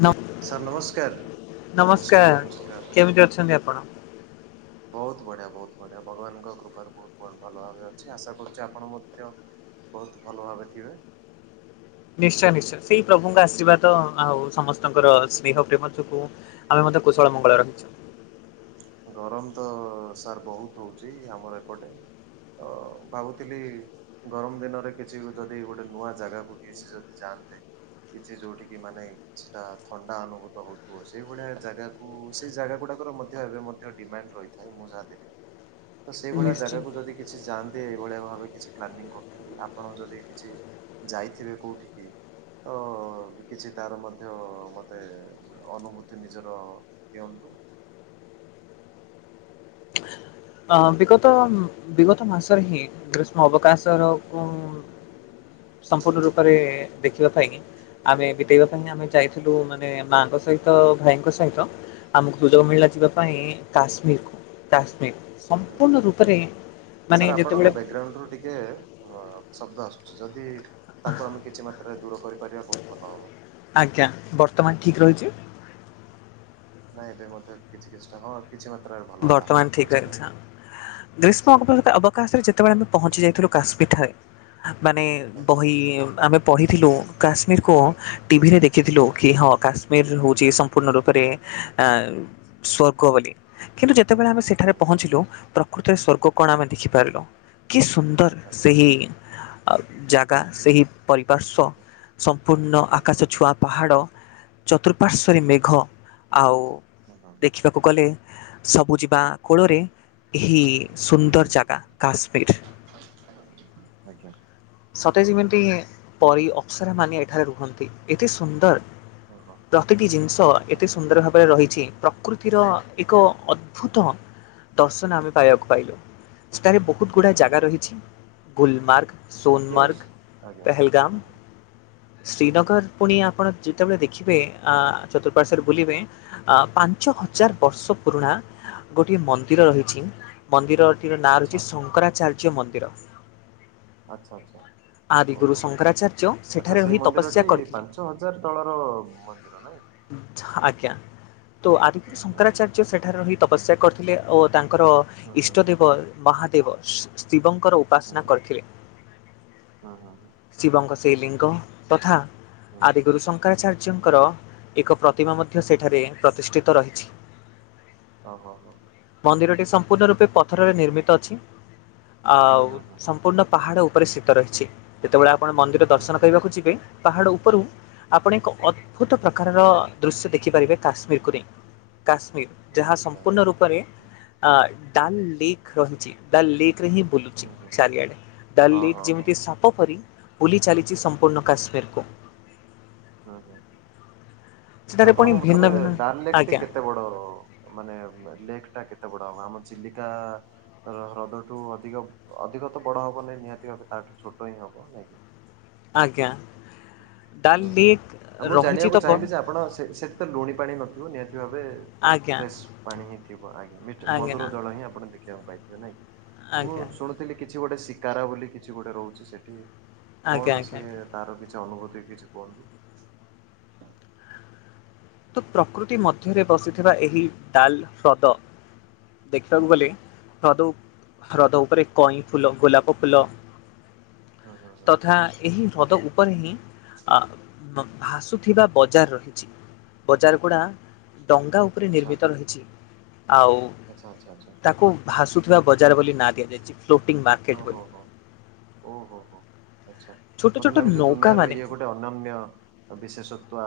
ନ ସାର୍ ନମସ୍କାର ନମସ୍କାର କେମିତି ନମସ୍କାର। ଅଛନ୍ତି ଆପଣ? ବହୁତ ବଢ଼ିଆ ବହୁତ ବଢ଼ିଆ ଭଗବାନଙ୍କ କୃପାରୁ ବହୁତ ଭଲ ଭାବରେ ଅଛି ଆଶା କରୁଛି ଆପଣ ମଧ୍ୟ ବହୁତ୍ ଭଲ ଭାବରେ ଥିବେ? ନିଶ୍ଚୟ ନିଶ୍ଚୟ ସେଇ ପ୍ରଭୁଙ୍କ ଆର୍ଶୀବାଦ ଆଉ ସମସ୍ତଙ୍କର ସ୍ନେହ ପ୍ରେମ ଯୋଗୁ ଆମେ ମଧ୍ୟ କୁଶଳ ମଙ୍ଗଳ ରହିଛୁ। ଗରମ ତ ସାର୍ ବହୁତ ହଉଛି ଆମର ଏପଟେ। ତ ଭାବୁଥିଲି ଗରମ ଦିନରେ କିଛି ଯଦି ଗୋଟେ ନୂଆ ଜାଗାକୁ କି ସେ ଯଦି ଯାଆନ୍ତେ। କିଛି ଯୋଉଠି କିି ମାନେ କିଛିଟା ଥଣ୍ଡା ଅନୁଭୂତ ହଉଥିବ ସେଇଭଳିଆ ଜାଗା ଓ ସେଇ ଜାଗା ଗୁଡାକର ମଧ୍ୟ ଏବେ ଡିମାଣ୍ଡ ରହିଥାଏ। ମୁଁ ଯାହା ଦେଖେ ତ ସେଇ ଭଳିଆ ନିଶ୍ଚୟ। ଜାଗାକୁ ଯଦି କିଛି ଯାଆନ୍ତି ଏଇଭଳିଆ ଭାବେ କିଛି ପ୍ଲାନିଂ କରିଥିଲି। ଆପଣ ଯଦି କିଛି ଯାଇଥିବେ କୋଉଠିି କି? ତ ଅ କିଛି ତାର ମଧ୍ୟ ମୋତେ ମାନେ ଅନୁଭୂତି ନିଜର ଦିଅନ୍ତୁ? ଅ ବିଗତ ବିଗତ ମାସରେ ହିଁ ଗ୍ରୀଷ୍ମ ଅବକାଶର ଉମ ସମ୍ପୂର୍ଣ୍ଣ ରୂପରେ ଦେଖିବା ପାଇଁ। ଆମେ ବିତେଇବା ପାଇଁ ଆମେ ଯାଇଥିଲୁ ମାନେ ମାଙ୍କ ସହିତ ଭାଇଙ୍କ ସହିତ ଆମକୁ ସୁଯୋଗ ମିଳିଲା ଯିବା ପାଇଁ କାଶ୍ମୀରକୁ କାଶ୍ମୀର। ହୁଁ, ହୁଁ, ସମ୍ପୂର୍ଣ୍ଣ ରୂପରେ ହୁଁ ମାନେ ସାର୍ ଆପଣଙ୍କ ଯେତେବେଳେ ବ୍ୟାଗଗ୍ରାଉଣ୍ଡ ରୁ ଟିକେ ଅ ଶବ୍ଦ ଆସୁଛି। ଯଦି ତାକୁ ଆମେ କିଛି ମାତ୍ରାରେ ଦୂର କରିପାରିବା ବହୁତ ଭଲ ହବ। ଆଜ୍ଞା। ବର୍ତ୍ତମାନ ଠିକ୍ ରହିଛି? ନାଇଁ ଏବେ ମଧ୍ୟ କିଛି କିଛିଟା ହଁ କିଛି ମାତ୍ରାରେ ଭଲ ହେଲା ହଁ ବର୍ତ୍ତମାନ ଠିକ ରହିଛି ହଁ। କହିଚାଲନ୍ତୁ। ଗ୍ରୀଷ୍ମ ଅବ - ଅପ ଏକଦମ ଅବକାଶରେ ଯେତେବେଳେ ଆମେ ପହଞ୍ଚି ଯାଇଥିଲୁ କାଶ୍ମୀରଠାରେ ମାନେ ଆଜ୍ଞା। ବହି ଆମେ ପଢିଥିଲୁ କାଶ୍ମୀରକୁ ଟିଭିରେ ଦେଖିଥିଲୁ କି ହଁ କାଶ୍ମୀର ହେଉଛି ସମ୍ପୂର୍ଣ୍ଣ ରୂପରେ ଆଁ ସ୍ଵର୍ଗବୋଲି। କିନ୍ତୁ ଯେତେବେଳେ ଆମେ ହୁଁ ସେଠାରେ ହୁଁ ହୁଁ ପହଞ୍ଚିଲୁ ପ୍ରକୃତିରେ ସ୍ଵର୍ଗ କଣ ଆମେ ଦେଖିପାରିଲୁ। କି ସୁନ୍ଦର। ଆଜ୍ଞା, ଆଜ୍ଞା। ଆଉ ଜାଗା ହୁଁ ହୁଁ ହୁଁ ସେହି ପରିପାର୍ଶ୍ଵ ସମ୍ପୂର୍ଣ୍ଣ ଆଜ୍ଞା ଆକାଶ ଆଜ୍ଞା। ଛୁଆଁ ପାହାଡ଼ ହଁ ଚତୁଃପାର୍ଶ୍ଵରେ ହଁ ମେଘ, ଆଉ ହଁ ହୁଁ ଦେଖିବାକୁ ଗଲେ ସବୁ ଯିବା କୋଳରେ ଏହିି ହୁଁ ସୁନ୍ଦର ହୁଁ ଜାଗା କାଶ୍ମୀର। ଆଜ୍ଞା। ସତେ ଯେମିତି ପରି ଅପ୍ସରା ମାନେ ଏଠାରେ ରୁହନ୍ତି ଏତେ ସୁନ୍ଦର। ହଁ ହଁ ପ୍ରତିଟି ଜିନିଷ ଆଚ୍ଛା ଏତେ ସୁନ୍ଦର ଭାବରେ ରହିଛି। ପ୍ରକୃତିର ଏକ ଅଦ୍ଭୁତ ଦର୍ଶନ ଆମେ ପାଇବାକୁ ପାଇଲୁ। ସେଠାରେ ବହୁତ ହୁଁ ଗୁଡ଼ାଏ ହୁଁ ଜାଗା ହୁଁ ରହିଛି ଗୁଲମାର୍ଗ, କେଉଁ ସୋନମାର୍ଗ, ଆଜ୍ଞା ପେହେଲଗାମ, ହୁଁ ହୁଁ ହୁଁ ହୁଁ ଶ୍ରୀନଗର ପୁଣି ଆପଣ ଯେତେବେଳେ ଦେଖିବେ ଆ ଚତୁଃପାର୍ଶ୍ଵରେ ବୁଲିବେ ଆ ପାଞ୍ଚ ହଜାର ବର୍ଷ ପୁରୁଣା ଗୋଟିଏ ମନ୍ଦିର ରହିଛି। ମନ୍ଦିରଟିର ନାଁ ଆଚ୍ଛା ରହିଛି ଶଙ୍କରାଚାର୍ଯ୍ୟ ଚାର୍ଯ୍ୟ ମନ୍ଦିର। ଆଚ୍ଛା, ଆଚ୍ଛା। ଆଦିଗୁରୁ ଓହୋ, ହୋ। ଶଙ୍କରାଚାର୍ଯ୍ୟ ଆଚ୍ଛା, ସେଠାରେ ସେଇ ରହି ତପସ୍ୟା ମନ୍ଦିରଟି କରିଥିଲେ। ପାଞ୍ଚ ହଜାର ତଳର ମନ୍ଦିର ନାଇଁ। ଆଜ୍ଞା, ତ ଆଜି [unintelligible] ହୁଁ ହୁଁ ହୁଁ ସେଠାରେ ରହି ତପସ୍ୟା କରିଥିଲେ ଓ ତାଙ୍କର ହୁଁ ଇଷ୍ଟ ଦେବ ମହାଦେବ ଶିବଙ୍କର ହୁଁ ଉପାସନା ହୁଁ କରିଥିଲେ। ହୁଁ ହୁଁ ଶିବଙ୍କ ଶ୍ରୀଲିଙ୍ଗ ତଥା ହୁଁ ହୁଁ ହୁଁ ହୁଁ ଆଦି ହୁଁ ଗୁରୁ ଶଙ୍କ ଶଙ୍କରାଚାର୍ଯ୍ୟଙ୍କର ଏକ ପ୍ରତିମା ମଧ୍ୟ ସେଠାରେ ପ୍ରତିଷ୍ଠିତ ରହିଛି। ଓହୋ, ହଁ। ମନ୍ଦିରଟି ସମ୍ପୂର୍ଣ୍ଣ ରୂପେ ପଥରରେ ନିର୍ମିତ ଅଛି। ହୁଁ ହୁଁ ଆଉ ହୁଁ ସମ୍ପୂର୍ଣ୍ଣ ପାହାଡ଼ ଉପ ଉପରିସ୍ଥିତ ରହିଛି। ଯେତେବେଳେ ଆପଣ ମନ୍ଦିର ହୁଁ ହୁଁ ଦର୍ଶନ ହୁଁ କରିବାକୁ ଯିବେ, ପାହାଡ ଉପରୁ ଆପଣ ଏକ ଅଦ୍ଭୁତ ପ୍ରକାରର ଦୃଶ୍ୟ ଦେଖିପାରିବେ କାଶ୍ମୀରକୁ ନେଇ କାଶ୍ମୀର ଯାହା ସମ୍ପୂର୍ଣ୍ଣ ରୂପରେ ଅ ଡାଲ୍ ଲେକ୍ ରହିଛି ଡଲ ଲେକ ରେ ହିଁ ହୁଁ ବୁଲୁଛି। ହୁଁ। ଚାଲିଆଡ଼େ ଡା ହଁ ହଁ ଲିକ ହଁ ଯେମିତି ହଁ ସାପ ପରି ବୁଲି ଚାଲିଛି ହୁଁ ସମ୍ପୂର୍ଣ୍ଣ କାଶ୍ମୀରକୁ। ହୁଁ ହୁଁ ହୁଁ ସେଠାରେ ପୁଣି ଆପଣଙ୍କ ଭିନ୍ନ ମତରେ ଭିନ୍ନ ଡାଲ ଲେକ୍ଟି ଆଜ୍ଞା କେତେ ବଡ? ମାନେ ଲେକ୍ ଟା କେତେ ବଡ ହବ ଆମ ଚିଲିକା ହ୍ରଦଠୁ ଅଧିକ ଅଧିକ ତ ବଡ ହବ ନାଇଁ ନିହାତି ଭାବେ ତାଠୁ ଛୋଟ ହିଁ ହବ ନାଇଁ କିି? ଆଜ୍ଞା। ଡାଲ୍ ଓଁ ହ ଲେକ୍ ଆଉ ମୁଁ ରହିଛି ତ ଜାଣିବାକୁ ଚାହିଁବି ଯେ ଆପଣ ସେଠି ତ ଲୁଣି ପାଣି ନଥିବ ନିହାତି ଭାବେ ଆଜ୍ଞା ଫ୍ରେଶ୍ ପାଣି ହିଁ ଥିବ ଆଜ୍ଞା ମିଠ ଆଜ୍ଞା ମଧୁର ଜଳ ହିଁ ଆପଣ ଦେଖି ପାଇଥିବେ ନାଇଁ ମୁଁ ଆଜ୍ଞା। ଶୁଣୁଥିଲି କିଛି ଗୋଟେ ଶିକାର ବୋଲି କିଛି ଗୋଟେ ରହୁଛି ସେଠି। ଆଜ୍ଞା କଣ ଆଜ୍ଞା ସିଏ ଆଜ୍ଞା। ତାର କିଛି ଅନୁଭୂତି କିଛି କୁହନ୍ତୁ। ତ ପ୍ରକୃତି ମଧ୍ୟରେ ବସିଥିବା ଏହି ଡାଲ ହ୍ରଦ ହୁଁ ଦେଖିବାକୁ ହୁଁ ଗଲେ ହ୍ରଦ ହ୍ରଦ ଉପରେ କଇଁ ଫୁଲ ଗୋଲାପ ଫୁଲ ହୁଁ ହୁଁ ହୁଁ ତଥା ଏହି ହ୍ରଦ ଉପରେ ହିଁ ଅ ଭାସୁଥିବା ବଜାର ରହିଛି। ବଜାର ଗୁଡ଼ା ଡଙ୍ଗା ଉପରେ ନିର୍ମିତ ରହିଛି ଆଉ ଆଛା ଆଛା ଆଛା। ତାକୁ ଭାସୁଥିବା ବଜାର ବୋଲି ନାଁ ଦିଆଯାଇଛି। ଫ୍ଲୋଟିଂ ବାର୍ ଓହୋ ହୋ ଓ ହୋ ହୋ ଆଚ୍ଛା ଛୋଟ ମତେ ଛୋଟ ଲାଗୁଛି ନୌକା ଦୁନିଆର ମାନେ ଇଏ ଗୋ ତ ଅନନ୍ୟ ବିଶେଷତ୍ୱା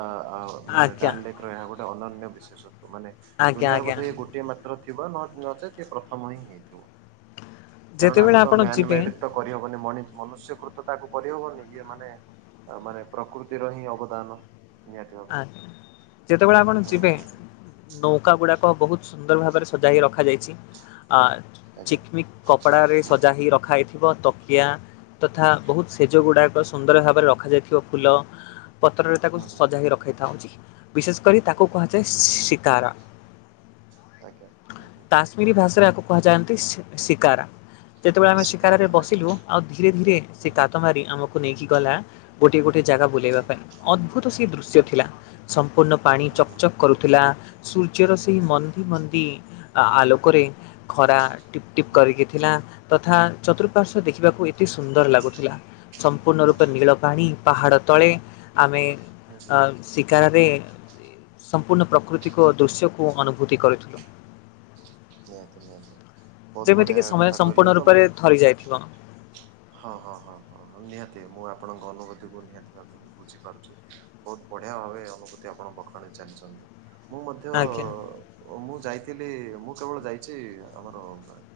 ମାନେ ଆଜ୍ଞା ଡାଲ ଲେକ୍ ଏହା ଗୋଟେ ଅନନ୍ୟ ବିଶେଷତ୍ୱ ମାନେ ଆଜ୍ଞା ଦୁନିଆର ଆଜ୍ଞା ମଧ୍ୟଧେଇ ଗୋଟିଏ ମାତ୍ର ଥିବ ନଚେତ୍ ସେ ପ୍ରଥମ ହିଁ ହେଇଥିବ। କାରଣ ଯେତେବେଳେ ଆକୁ ତ ଆପଣ ମ ମେ ଯିବେ ତ କରିହବନି ମନୁଷ୍ୟକୃତକୁ କରିହବନି ଇଏ ମାନେ ତା ମାନେ ପ୍ରକୃତିର ହିଁ ଅବଦାନ। ନିହାତି ଭାବେ ଆଜ୍ଞା ଯେତେବେଳେ ଆପଣ ହୁଁ ଯିବେ। ହୁଁ ହୁଁ ନୌକା ଗୁଡାକ ବହୁତ ସୁନ୍ଦର ଭାବରେ ସଜା ହେ ରଖାଯାଇଛି ଆ ଆଜ୍ଞା ଚିକମିକ କପଡ଼ାରେ ସଜା ହୋଇ ରଖାାଯାଇଥିବ ତକିଆ ତଥା ବହୁତ ସେଜ ହୁଁ ହୁଁ ଗୁଡ଼ାକ ସୁନ୍ଦର ଭାବରେ ରଖାଯାଇଥିବା ଫୁଲ ପତ୍ରରେ ତାକୁ ହୁଁ ହୁଁ ସଜା ହେ ରଖାଇଥାଉଛି। ବିଶେଷ କରି ତାକୁ ହୁଁ ହୁଁ ହୁଁ କୁହାଯାଏ ଶିକାର ଆଜ୍ଞା ହଁ ହୁଁ। କାଶ୍ମୀରୀ ଭାଷାରେ ଏହାକୁ କୁହାଯାଆନ୍ତି ଶିକାରା। ଯେତେବେଳେ ଆମେ ଶିକାର ଶିକାରରେ ଆଜ୍ଞା ବସିଲୁ ଆଉ ଧୀରେ ଧୀରେ ସେ ହୁଁ ହୁଁ କାତ ମାରି ଆମକୁ ନେଇକି ଗଲା। ଗୋଟଏ ଗୋଟଏ ଜାଗା ହୁଁ ବୁଲେଇବା ପାଇଁ ଅଦ୍ଭୁତ ସେ ଦୃଶ୍ୟ ହୁଁ ହୁଁ ଥିଲା ସମ୍ପୂର୍ଣ୍ଣ ପାଣି ହୁଁ ହୁଁ ହୁଁ ଚକଚକ୍ କରୁ ଥିଲା ସୂର୍ଯ୍ୟର ସେହି ହୁଁ ହୁଁ ମନ୍ଦି ହୁଁ ମନ୍ଦି ଆଲୋକରେ ଖରା। ଟିପ୍ ଟିପ୍ କରିକି ଥିଲା ତଥା ଚତୁଃପାର୍ଶଵ ଦେଖିବାକୁ ଏ ଅତି ସୁନ୍ଦର ଲାଗୁଥିଲା ସମ୍ପୂର୍ଣ୍ଣ ହୁଁ ରୂପେ ହୁଁ ହୁଁ ନୀଳ ପାଣି ପାହାଡ ତଳେ ଆମେ ହୁଁ ହୁଁ ଅ ଶିକାରରେ ସମ୍ପୂର୍ଣ୍ଣ ପ୍ରକୃତିକ ଦୃଶ୍ୟକୁ ଅନୁଭୂତି କରୁଥିଲୁ। ନିହାତି ନିହାତି ବହୁତ ଯେମିତିକି ବଢିଆ ସମୟ କଥା କହିଲେ ସମ୍ପୂର୍ଣ୍ଣ ତ ମୁଁ ରୂପରେ ଯାଇଥିବ। ହଁ ହଁ ହଁ ହଁଁ ନିହାତି ମୁଁ ଆପଣଙ୍କ ଅନୁଭୂତି କୁ ନିହାତି ଭାବ ବୁଝିପାରୁଛୁ ବହୁତ ବଢ଼ିଆ ଭାବେ ଅନୁଭୂତି ଆପଣ ପଖରାଣି ଚାଲିଛନ୍ତି। ମୁଁ, ମଧ୍ୟ। ଆଜ୍ଞା ଓ ମୁଁ ଯାଇଥିଲି ମୁଁ କେବଳ ଯାଇଛି ଆମର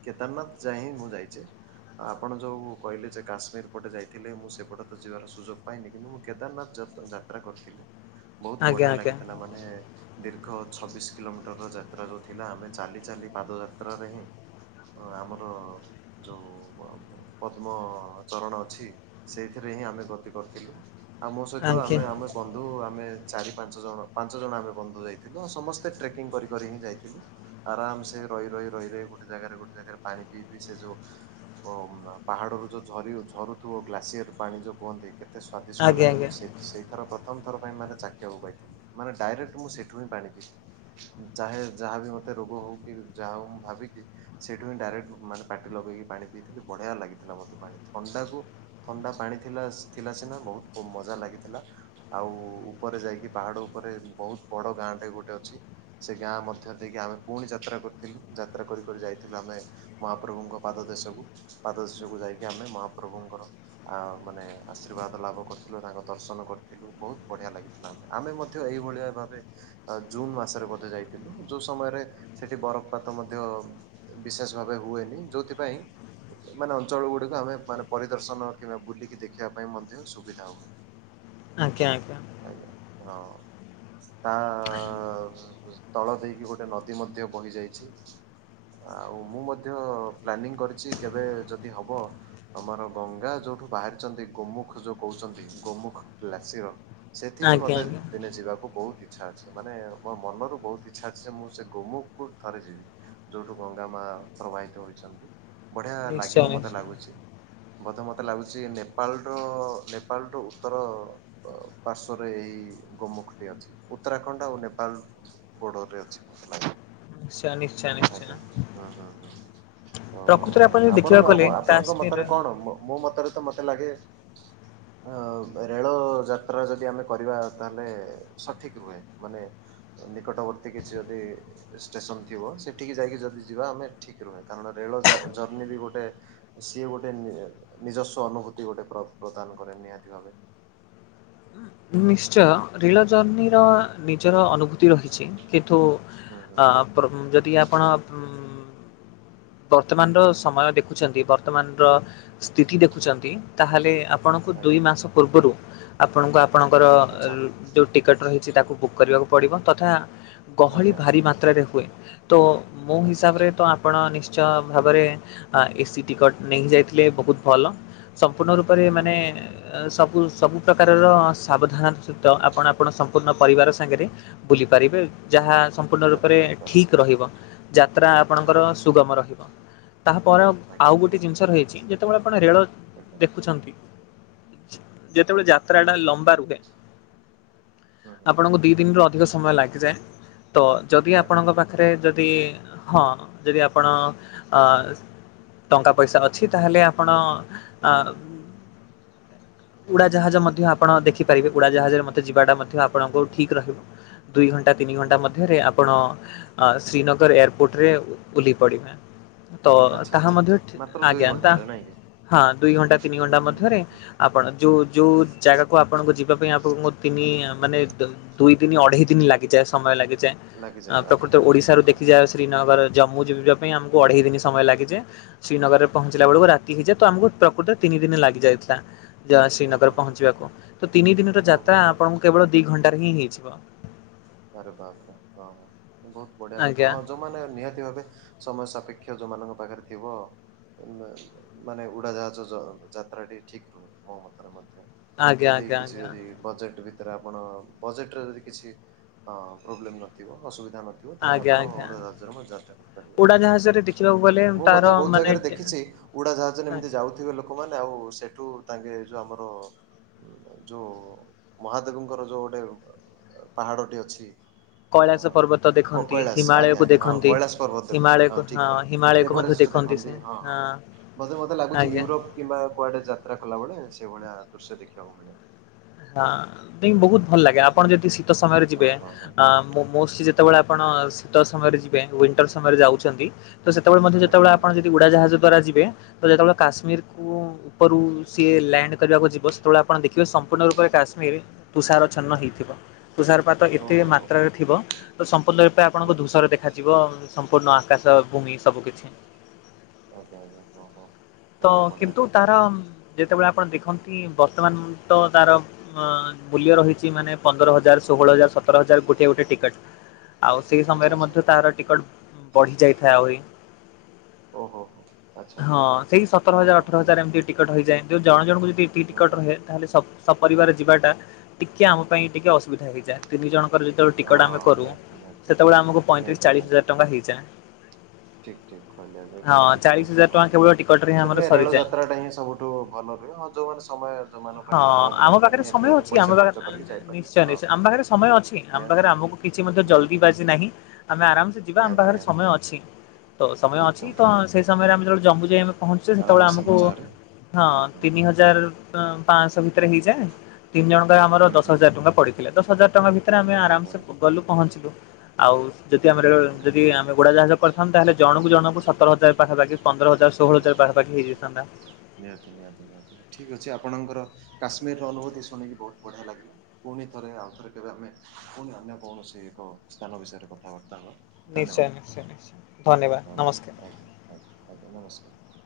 କେଦାରନାଥ ଯାଏ ମୁଁ ଯାଇଛି। ଆପଣ ଯୋଉ କହିଲେ ସେ କାଶ୍ମୀର ପଟେ ଯାଇଥିଲେ, ମୁଁ ସେପଟେ ତ ଯିବାର ସୁଯୋଗ ପାଇନି କିନ୍ତୁ, ମୁଁ କେଦାରନାଥ ଯାତ୍ ଯାତ୍ରା କରିଥିଲି। ବହୁତ ଆଜ୍ଞା ବଢିଆ ଆଜ୍ଞା ଲାଗିଥିଲା ମାନେ ଦୀର୍ଘ ଛବିଶ କିଲୋମିଟରର ଯାତ୍ରା ଯେଉଁ ଥିଲା ଆମେ ଚାଲି ଚାଲି ପାଦଯାତ୍ରାରେ ହିଁ, ହଁ ଆମର ଯୋଉ ପଦ୍ମ ଚରଣ ଅଛି ସେଇଥିରେ ହିଁ ଆମେ ଗତି କରିଥିଲୁ, ଆମ ସହିତ ଆଜ୍ଞା ଆମେ ଆମ ବନ୍ଧୁ ଆମେ ଚାରି ପାଞ୍ଚ ଜଣ, ପାଞ୍ଚ ଜଣ ଆମେ ବନ୍ଧୁ ଯାଇଥିଲୁ ଆଉ ସମସ୍ତେ ଟ୍ରେକିଂ କରିି କରି ହିଁ ଯାଇଥିଲୁ। ଆରାମ ସେ ରହି, ରହି, ରହି, ରହି ଗୋଟେ ଜାଗାରେ ଗୋଟେ ଜାଗାରେ ପାଣି ପିଇ, ପିଇ ସେ ଯୋଉ ପାହାଡ଼ରୁ ଯୋଉ ଝରି ଝରୁଥିବ ଗ୍ଲାସିୟର ପାଣି ଯେଉଁ ପୁଅନ୍ତି କେତେ ସ୍ଵାଦିଷ୍ଟ ଆଜ୍ଞା ଲାଗେ ଆଜ୍ଞା ମୁଁ ସେଇ ସେଇଥର ପ୍ରଥମଥର ପାଇଁ ମାନେ ଚାଖିଆକୁ ପାଇଥିଲି ମାନେ ଡାଇରେକ୍ଟ ମୁଁ ସେଇଠୁ ହିଁ ପାଣି ପିଇଥିଲି। ଯାହେ ଯାହାବି ମତେ ରୋଗ ହଉ କି ଯାହା ହଉ ମୁଁ ଭାବିକି ସେଇଠୁ ହିଁ ଡାଇରେକ୍ଟ ମାନେ ପାଟି ଲଗେଇକି ପାଣି ପିଇଥିଲି ବଢିଆ ଲାଗି ଥିଲା ମତେ ପାଣି ଥଣ୍ଡାକୁ ଥଣ୍ଡା ପାଣିଥିଲା ଥିଲା ସିନା ବହୁତ ମଜା ଲାଗିଥିଲା। ଆଉ ଉପରେ ଯାଇକି ପାହାଡ଼ ଉପରେ ବହୁତ ବଡ଼ ଗାଁଟେ ଗୋଟେ ଅଛି। ସେ ଗାଁ ମଧ୍ୟ ଦେଇକି ଆମେ ପୁଣି ଯାତ୍ରା କରିଥିଲୁ, ଯାତ୍ରା କରି କରି ଯାଇଥିଲୁ ଆମେ ମହାପ୍ରଭୁଙ୍କ ପାଦ ଦେଶକୁ, ପାଦ ଦେଶକୁ ଯାଇକି ଆମେ ମହାପ୍ରଭୁଙ୍କର ଆ ମାନେ ଆସରିବାଦ ଲାଭ କରିଥିଲୁ, ତାଙ୍କ ଦର୍ଶନ କରିଥିଲୁ, ବହୁତ ବଢ଼ିଆ ଲାଗିଲା। ଆମେ ଆମେ ମଧ୍ୟ ଏଇଭଳିଆ ଭାବେ ଆ ଜୁନ୍ ମାସରେ ମଧ୍ୟ ଯାଇଥିଲୁ, ଯୋଉ ସମୟରେ ସେଠି ବରଫପାତ ମଧ୍ୟ ବିଶେଷ ଭାବେ ହୁଏନି ଯୋଉଥିପାଇଁ, ମାନେ ଅଞ୍ଚଳ ଗୁଡିକ ଆମେ ମାନେ ପରିଦର୍ଶନ କିମ୍ବା ବୁଲିକି ଦେଖିବା ପାଇଁ ମଧ୍ୟ ସୁବିଧା ହୁଏ। ଆଜ୍ଞା! ଆଜ୍ଞା! ଆଜ୍ଞା! ହଁ, ତା ତଳ ଦେଇକି ଗୋଟେ ନଦୀ ମଧ୍ୟ ବହି ଯାଇଛି, ଆଉ ମୁଁ ମଧ୍ୟ ପ୍ଲାନିଂ କରିଛି କେବେ ଯଦି ହବ, ଆମର ଗଙ୍ଗା ଯୋଉଠୁ ବାହାରିଛନ୍ତି, ଗୋମୁଖ ଯୋଉ କହୁଛନ୍ତି ଗୋମୁଖ କ୍ଲାଶିର ସେଥିକି ଆଜ୍ଞା ମତେ ଆଜ୍ଞା ଦିନେ ଯିବାକୁ ବହୁତ ଇଛା ଅଛି ମାନେ ମୋ ମନରୁ ବହୁତ ଇଛା ଅଛି ମୁଁ, ସେ ଗୋମୁକୁ ଥରେ ଯିବି। ଯୋଉଠୁ ଗଙ୍ଗା ମା ପ୍ରବାହିତ ହୋଇଛନ୍ତି। ବଢିଆ ଲାଗେ ନିଶ୍ଚୟ ନିଶ୍ଚୟ। ଗୁଛି ମତେ ମତେ ଲାଗୁଛି ନେପାଳ ଠୁ ନେପାଳ ଠୁ ଉତ୍ତର ପାର୍ଶ୍ଵରେ ଏଇ ଗୋମୁଖଟି ଅଛି, ଉତ୍ତରାଖଣ୍ଡ ଆଉ ନେପାଳ ବୋର୍ଡରରେ ଅଛି ମୋତେ ଲାଗେ। ନିଶ୍ଚୟ ନିଶ୍ଚୟ ଆଜ୍ଞା! ନିଶ୍ଚୟ ହଁ, ହଁ, ପ୍ରକୃତରେ ହଁ, ଯଦି ଆପଣ ଦେଖିବାକୁ ଗଲେ ଆପଣଙ୍କ ମତରେ କଣ? କାଶ୍ମୀରରେ ମୋ ମତରେ ତ ମତେ ଲାଗେ ହଁ ରେଳ ଯାତ୍ରା ଯଦି ଆମେ କରିବା ତାହେଲେ, ସଠିକ ରୁହେ ମାନେ ନିକଟବର୍ତ୍ତୀ କିଛି ଯଦି ଷ୍ଟେ ଷ୍ଟେସନ ଥିବ ସେଠିକି ଯାଇକି ଯଦି ଯିବା ଆମେ ଠିକ୍ ରୁହେ, କାରଣ ରେଳ ଯା ଜର୍ଣ୍ଣିି ବି ଗୋଟେ ସିଏ ଗୋଟେ ନି ନିଜସ୍ଵ ଅନୁଭୂତି ଗୋଟେ ପ୍ରଦାନ କରେ ନିହାତି ଭାବେ। ନିଶ୍ଚୟ, ରେଳ ଜର୍ନିର ନିଜର ଅନୁଭୂ ତିର କିଛି କିନ୍ତୁ, ହୁଁ ହୁଁ ଯଦି ଆପଣ ଉଁ ବର୍ତ୍ତମାନର ସମୟ ଦେଖୁଛନ୍ତି, ବର୍ତ୍ତମାନର ସ୍ଥିତି ଦେଖଚନ୍ତି, ତାହେଲେ ଆପଣଙ୍କୁ ଦୁଇ ଆଜ୍ଞା ମାସ ପୂର୍ବରୁ, ଆପଣଙ୍କୁ ଆପଣଙ୍କର ଆଚ୍ଛା ଋତୁ ଟିକେଟ୍ ରହିଚି ତାକୁ ବୁକ୍ କରିବାକୁ ପଡ଼ିବ, ତଥା ଗହଳି ଆଜ୍ଞା ଭାରି ମାତ୍ରାରେ ହୁଏ। ତୋ ମୋ ଆଚ୍ଛା ହିସାବରେ ଆଚ୍ଛା ତ ଆପ୍ ଆପଣ ନିଶ୍ଚୟ ଭାବରେ ଆଁ ଏସି ଟିକଟ୍ ନେଇକି ଯାଇଥିଲେ ବହୁତ୍ ଭଲ। ସମ୍ପୂର୍ଣ ରୁପ୍ ପରେ ହୁଁ ମାନେ ହୁଁ ସବୁ ସବୁ ପ୍ରକାରର ଅଂସ୍ ସାବଧାନ ସହିତ ଆପଣ ଆପଣ ସମ୍ପୂର୍ଣ୍ଣ ପରିବାର ସାଙ୍ଗେରେ ବୁଲିପାରିବେ। ହୁଁ ଯାହା ହୁଁ ସମ୍ପୂର୍ଣ୍ଣ ଯାତ୍ରା ରୂପରେ କରିପାରିବା ଠିକ୍ ରହିବ, ଯାତ୍ରା ଆପଣଙ୍କର ଆଜ୍ଞା ଆଜ୍ଞା ସୁଗମ ରହିବ। ତାହାପର ଆଜ୍ଞା ଆଉ ଗୋଟେ ଜିନିଷ ରହିଚି, ଯେତେବେଳେ ଆପଣ ରେଳ ଆଜ୍ଞା। ଦେଖୁଛନ୍ତି, ଯେତେବେଳେ ଯାତ୍ରା ଟା ଲମ୍ବା ରୁହେ। ହୁଁ ହୁଁ ଆପଣଙ୍କୁ ଦି ଦିନିରୁ ଅଧିକ ସମୟ ଲାଗିଯାଏ, ତ ଯଦି ନିହାତି ଆପଣଙ୍କ ପା ପାଖରେ ଯଦି ହଁ। ଯଦି ଆପଣ ଅ ଟଙ୍କା ପଇସା ଅଛି ତାହେଲେ ଆପଣ ଆ ଉଡା ଜାହାଜ ମଧ୍ୟ ଆପଣ ଦେଖିପ୍ ପାରିବେ। ଉଡ଼ାଜାହାଜ ରେ ମତେ ଯିବାଟା ମଧ୍ୟ ଆପଣଙ୍କୁ ଠିକ୍ ରହିବ। ଦୁଇ ଘଣ୍ଟା ତିନି ହୁଁ ଘଣ୍ଟା ହୁଁ ମଧ୍ୟରେ ଆପ୍ ଆପଣ ଶ୍ରୀନଗର୍ ଏୟାରପୋର୍ଟରେ ଓହ୍ଲି ପଡ଼ିବେ। ତ ଆଚ୍ଛା ତାହା ଆଚ୍ଛା ମଧ୍ୟ ଆଚ୍ଛା ମାତ୍ର ଦୁଇ ଆଜ୍ଞା, ତା ଘଣ୍ଟାରେ ନାଇଁ କି? ହଁ। ଦୁଇ ଘଣ୍ଟା ତିନି ହୁଁ ଘଣ୍ଟା ହୁଁ ମଧ୍ୟରେ ହୁଁ ହୁଁ ଆପଣ ଯୋଉ ଯୋଉ ଜାଗାକୁ ଆପ୍ ଆପଣଙ୍କୁ ଯିବା ପାଇଁ ଆପଣଙ୍କୁ ମ ତିନି ମାନେ ଦୁଇ ଦିନି ଅଢେଇ ଦିନି ଲାଗିଯାଏ, ସମୟ ଲାଗିଯାଏ। ଆ ଲାଗିଯାଏ ଆଜ୍ଞା ପ୍ରକୃତ ଆଜ୍ଞା ଓଡିଶାରୁ ଠିକ୍ ଦେଖି କଲେ ଯାଆ ଆସି। ଶ୍ରୀନଗର ରେ ଜମ୍ମୁ ଯିବା ପାଇଁ ଆମକୁ ହଁ ଅଢ଼େଇ ହଁ ଦିନି ହଁ ସମୟ ଲାଗିଯାଏ। ଶ୍ରୀନଗରରେ ପହଞ୍ଚିଲା ଆଜ୍ଞା ବେଳକୁ ଆଜ୍ଞା ରାତି ହେଇଯାଏ, ତ ଆମକୁ ପ୍ରକୃତ ରେ ତିନି ଦିନି ଲାଗି ଯାଇଥିଲା ଯଆ ହଁ ଶ୍ରୀନଗର ରେ ହଁ ହଁ ପହଞ୍ଚିବାକୁ। ତ ତିନି ଦିନର ଯାତ୍ରା ଓହୋ ହୋ ଆପଣଙ୍କୁ କେବଳ ଦି ଘଣ୍ଟାରେ ହିଁ ହେଇଯିବ। ଆରେ ବାପରେ ହଁ ହଁ ବହୁତ୍ ବଢିଆ କଥା। ଆଜ୍ଞା ହଁ ଯୋଉ ମାନେ ନିହାତି ଭାବେ ସମୟ ସାପେକ୍ଷ୍ୟା ଯୋଉମାନଙ୍କ ପାଖେରେ ଥିବ। ମାନେ ଉଡ଼ାଜାହାଜ ଜ ଯାତ୍ରା ଟି ଠିକ୍ ନୁହଁ, ମୋ ମତରେ ମଧ୍ୟ। ଆଜ୍ଞା ଯଦି ଆଜ୍ଞା କିଛି ଆଜ୍ଞା ଯଦି ବଜେକ୍ଟ ଭିତରେ ଆପଣ ବଜେଟ୍ ରେ ଯଦି କିଛି ହଁ, ପ୍ରୋବ୍ଲେମ୍ ନଥିବ ଅସୁବିଧା ନଥ୍ ରୁହ ତାହେଲେ ଆଜ୍ଞା ଆଜ୍ଞା। ଆପଣରେ [inaudible] ଉଡାଜାହାଜରେ ହୁଁ, ଦେଖିବାକୁ ଗଲେ ମୁଁ ତାର ମଧ୍ୟ ବହୁତ୍ ମାନେ ଜାଗାରେ ଦେଖିଚି। ଉଡ଼ାଜାହାଜରେ ଆଜ୍ଞା ଏମିତି ଯାଉଥିବେ ଲୋକମାନେ, ଆଉ ସେଠୁ ତାଙ୍କେ ଯୋଉ ଆମର ଯୋଉ ମହାଦେବଙ୍କର ଯୋଉ ଗୋଟେ ପାହାଡ଼ଟେ ଅଛି। କୈଳାସ ହଁ, ପର୍ବତ ଦେଖନ୍ତି କକିଳାସ୍ ଆଜ୍ଞା ହିମାଳୟକୁ ଆଜ୍ଞା, ହଁ ଦେଖନ୍ତି। କୈଳାସ ପର୍ବତ ଦେଖନ୍ତି ହିମାଳୟକୁ ହଁ ଠିକ୍ କଲେ। ହିମାଳୟକୁ ମଧ୍ୟ ଏଭରେଷ୍ଟ ସେ ଦେଖନ୍ତି ହଁ ହଁ। ବୋଧେ ମୋତେ ଲାଗୁଚି ଆଜ୍ଞା ୟୁରୋପ୍ କିମ୍ବା ଆଉ କୁଆଡେ ଯାତ୍ରା କଲାବେଳେ ସେଇଭଳିଆ ଦୃଶ୍ୟ ଦେଖିବାକୁ ମିଳେ। ଆଁ ବହୁତ୍ ଭଲ ଲାଗେ, ଆପଣ ଆଜ୍ଞା ଯଦି ଶୀତ ସମୟରେ ଯିବେ। ହଁ ହଁ ହଁ ଆମ୍ ମୋ ମୋକ୍ସି ଯେତେବେଳେ ଆପଣ ଶୀତ ସମୟରେ ଯିବେ ଉଇଣ୍ଟର୍ ସମୟରେ ଯାଉଚନ୍ତି। ତ ସେତେବେଳେ ମଧ୍ୟ ଆଜ୍ଞା ଯେତେବେଳେ ଆଜ୍ଞା ଆପଣ ଯଦି ଉଡ଼ାଜାହାଜ ଦ୍ୱାରା ଯିବେ ତ ଯେତେବେଳେ କାଶ୍ମୀରକୁୁ ଉପରୁ ସିଏ ଲ୍ୟାଣ୍ଡ୍ କରିବାକୁ ଯିବ, ସେତେବେଳେ ଆପଣ ଦେଖିବେ ସପ୍ ସପୂର୍ଣ୍ଣ ରୂପେ କାଶ୍ମୀର୍ ତୁଷାରଛେନ୍ନ ହେଇଥିବ, ତୁଷାର୍ ପାତ ଏତେ ଓହୋ ହୋ ମାତ୍ରାରେ ଥିବ। ତ ସମ୍ପୂର୍ଣ୍ଣ ରୂପେ ହୁଁ ଆପଣଙ୍କୁ ହୁଁ ଧୂସର ଦେଖାଯିବ, ସମ୍ପୂର୍ଣ୍ଣ ଆକାଶ ଭୂମି ସବୁ କିଛି। ଆଜ୍ଞା ଆଜ୍ଞା। ହଁ ହଁ। ତ ବହୁତ ବଢିଆ କିନ୍ତୁ କଥା ତାର ଯେତେବେଳେ ଆପଣ ଦେଖନ୍ତି ବର୍ତ୍ତମାନ୍ ତ ତାର ଅଁ ମୂଲ୍ୟ ରହିଚି ମାନେ ପନ୍ଦର ହଜାର ଷୋହଳ ହଜାର ସତର ହଜାର ଗୋଟଏ ଗୋଟଏ ଟିକେଟ୍। ଆଉ ସେଇ ଆଚ୍ଛା ସମୟରେ ଆଚ୍ଛା ମଧ୍ୟ ତାର ଟିକଟ୍ ବଢି ଯାଇଥାଏ ଆହୁରି। ଓହୋ, ଆଚ୍ଛା। ଏଇ ହଁ ସତର ହଜାର ହଁ ଅଠର ହଁ ହଜାର ଏମିତି ଟିକଟ୍ ହେଇଯାଏ ଯୋଉ ଜଣ ଜଣଙ୍କୁ ଯଦି ଏତକି ହୁଁ ଟିକଟ୍ ହୁଁ ରହେ। ହୁଁ ତାହେଲେ ସ ସପରିବାର ଯିବାଟା ଟିକେ ଆମ ପାଇଁ ଟିକେ ଅସୁବିଧା ହେଇଯାଏ। ତିନି ଜଣଙ୍କର ଯେତେବେଳେ ଟିକଟ ଆମେ ହଁ କରୁ ନିହାତି ନିହାତି ସେତେବେଳେ ଆମକୁ ପଇଁତିରିଶ ନିହାତି ଚାଳିଶ ହଜାର ଟଙ୍କା ହେଇଯାଏ। ଠିକ ଠିକ କହିଲେ ହଁ ଏକଦମ ଠିକ ଚାଳିଶ କହିଲେ। ହଜାର ହଁ। ଟଙ୍କା କେବଳ ଟିକଟରେ ହିଁ ଆମର ସେଥିପାଇଁ ରେଳ ସରିଯାଏ ଯାତ୍ରାଟା ହିଁ ସବୁଠୁ ଭଲ ରୁହେ। ହଁ ଯୋଉମାନେ ସମୟ ଯୋଉମାନଙ୍କ ପାଖରେ କମ୍ ରହିଥାଏ। ନିହାତି ଭାବେ ପଇସା ଖର୍ଚ ଆଁ ନିଶ୍ଚୟ ନିଶ୍ଚୟ ଆମ ପାଖରେ ସମୟ ଅଛି। ଆମ ନିହାତି ପାଖରେ ନିହାତି ଆମକୁ କିଛି ମଧ୍ୟ ଜଲଦି ନିହାତି ବାଜି ନାହିଁ। ଆମେ ଆରାମ ସେ ଯିବା। ଆମ ନିହାତି ନିହାତି ପାଖରେ ନିହାତି ସମୟ ଅଛି। ତ ସମୟ ଅଛି ଏକଦମ ତ ସେଇ ସମୟରେ ଆମେ ଯେବେଳେ ଜମୁକୁ ଯାଇ ପହଞ୍ଚୁଛେ ଆରାମ ସେତେବେଳେ ସେ ଆମକୁ ମଜାରେ ହଁ, ହୁଁ ହୁଁ ତିନି ହୁଁ। ହାଜର ହଜାର ପାଆଁଶହ ଭିତରେ ହେଇଯାଏ। ତିନି ଜଣଙ୍କ ଆମର ହୁଁ ଦଶ ହୁଁ ହଜାର ହୁଁ ଟଙ୍କା ପଡିଥିଲା ଦଶ ହଜାର ଟଙ୍କା ଭିତରେ ରେ ଆମେ ବଢ଼ିଆ ଆରାମ ସେ ବଢ଼ିଆ ଗଲୁ ପହଞ୍ଚିଲୁ। ଆଉ ଯଦି ଆମେ ରେଳ ବଢ଼ିଆ ରେ ବଢ଼ିଆ ଯଦି ଆମେ ଉଡ଼ାଜାହାଜ କରିଥାନ୍ତୁ, ତା ହେଲେ ଜଣଙ୍କୁ ଜଣଙ୍କୁ ସତର ହାଜର ପାଖାପାଖି ପନ୍ଦର ହଜାର ଷୋଳ ଆଜ୍ଞା ହଜାର ଆଜ୍ଞା ପାଖାପଖି ଆଜ୍ଞା। ହେଇଯାଇଥାନ୍ତା ନିହାତି ନିହାତି। ଠିକ୍ ଅଛି ଆପଣଙ୍କର କାଶ୍ମୀରର ଅନୁଭୂତି ଶୁଣିକି ବହୁତ ବଢ଼ିଆ ଲାଗିଲା। ପୁଣି ଥରେ ଆଉ ଥରେ କେବେ ଆମେ ପୁଣି ଅନ୍ୟ କୌଣସି ଏକ ସ୍ଥାନ ବିଷୟରେ କଥାବାର୍ତ୍ତା ହବା। ନିଶ୍ଚୟ, ନିଶ୍ଚୟ, ନିଶ୍ଚୟ! ଧନ୍ୟବାଦ ହଁ, ଆଜ୍ଞା, ନମସ୍କାର। ଆଜ୍ଞା, ଆଜ୍ଞା ନମସ୍କାର!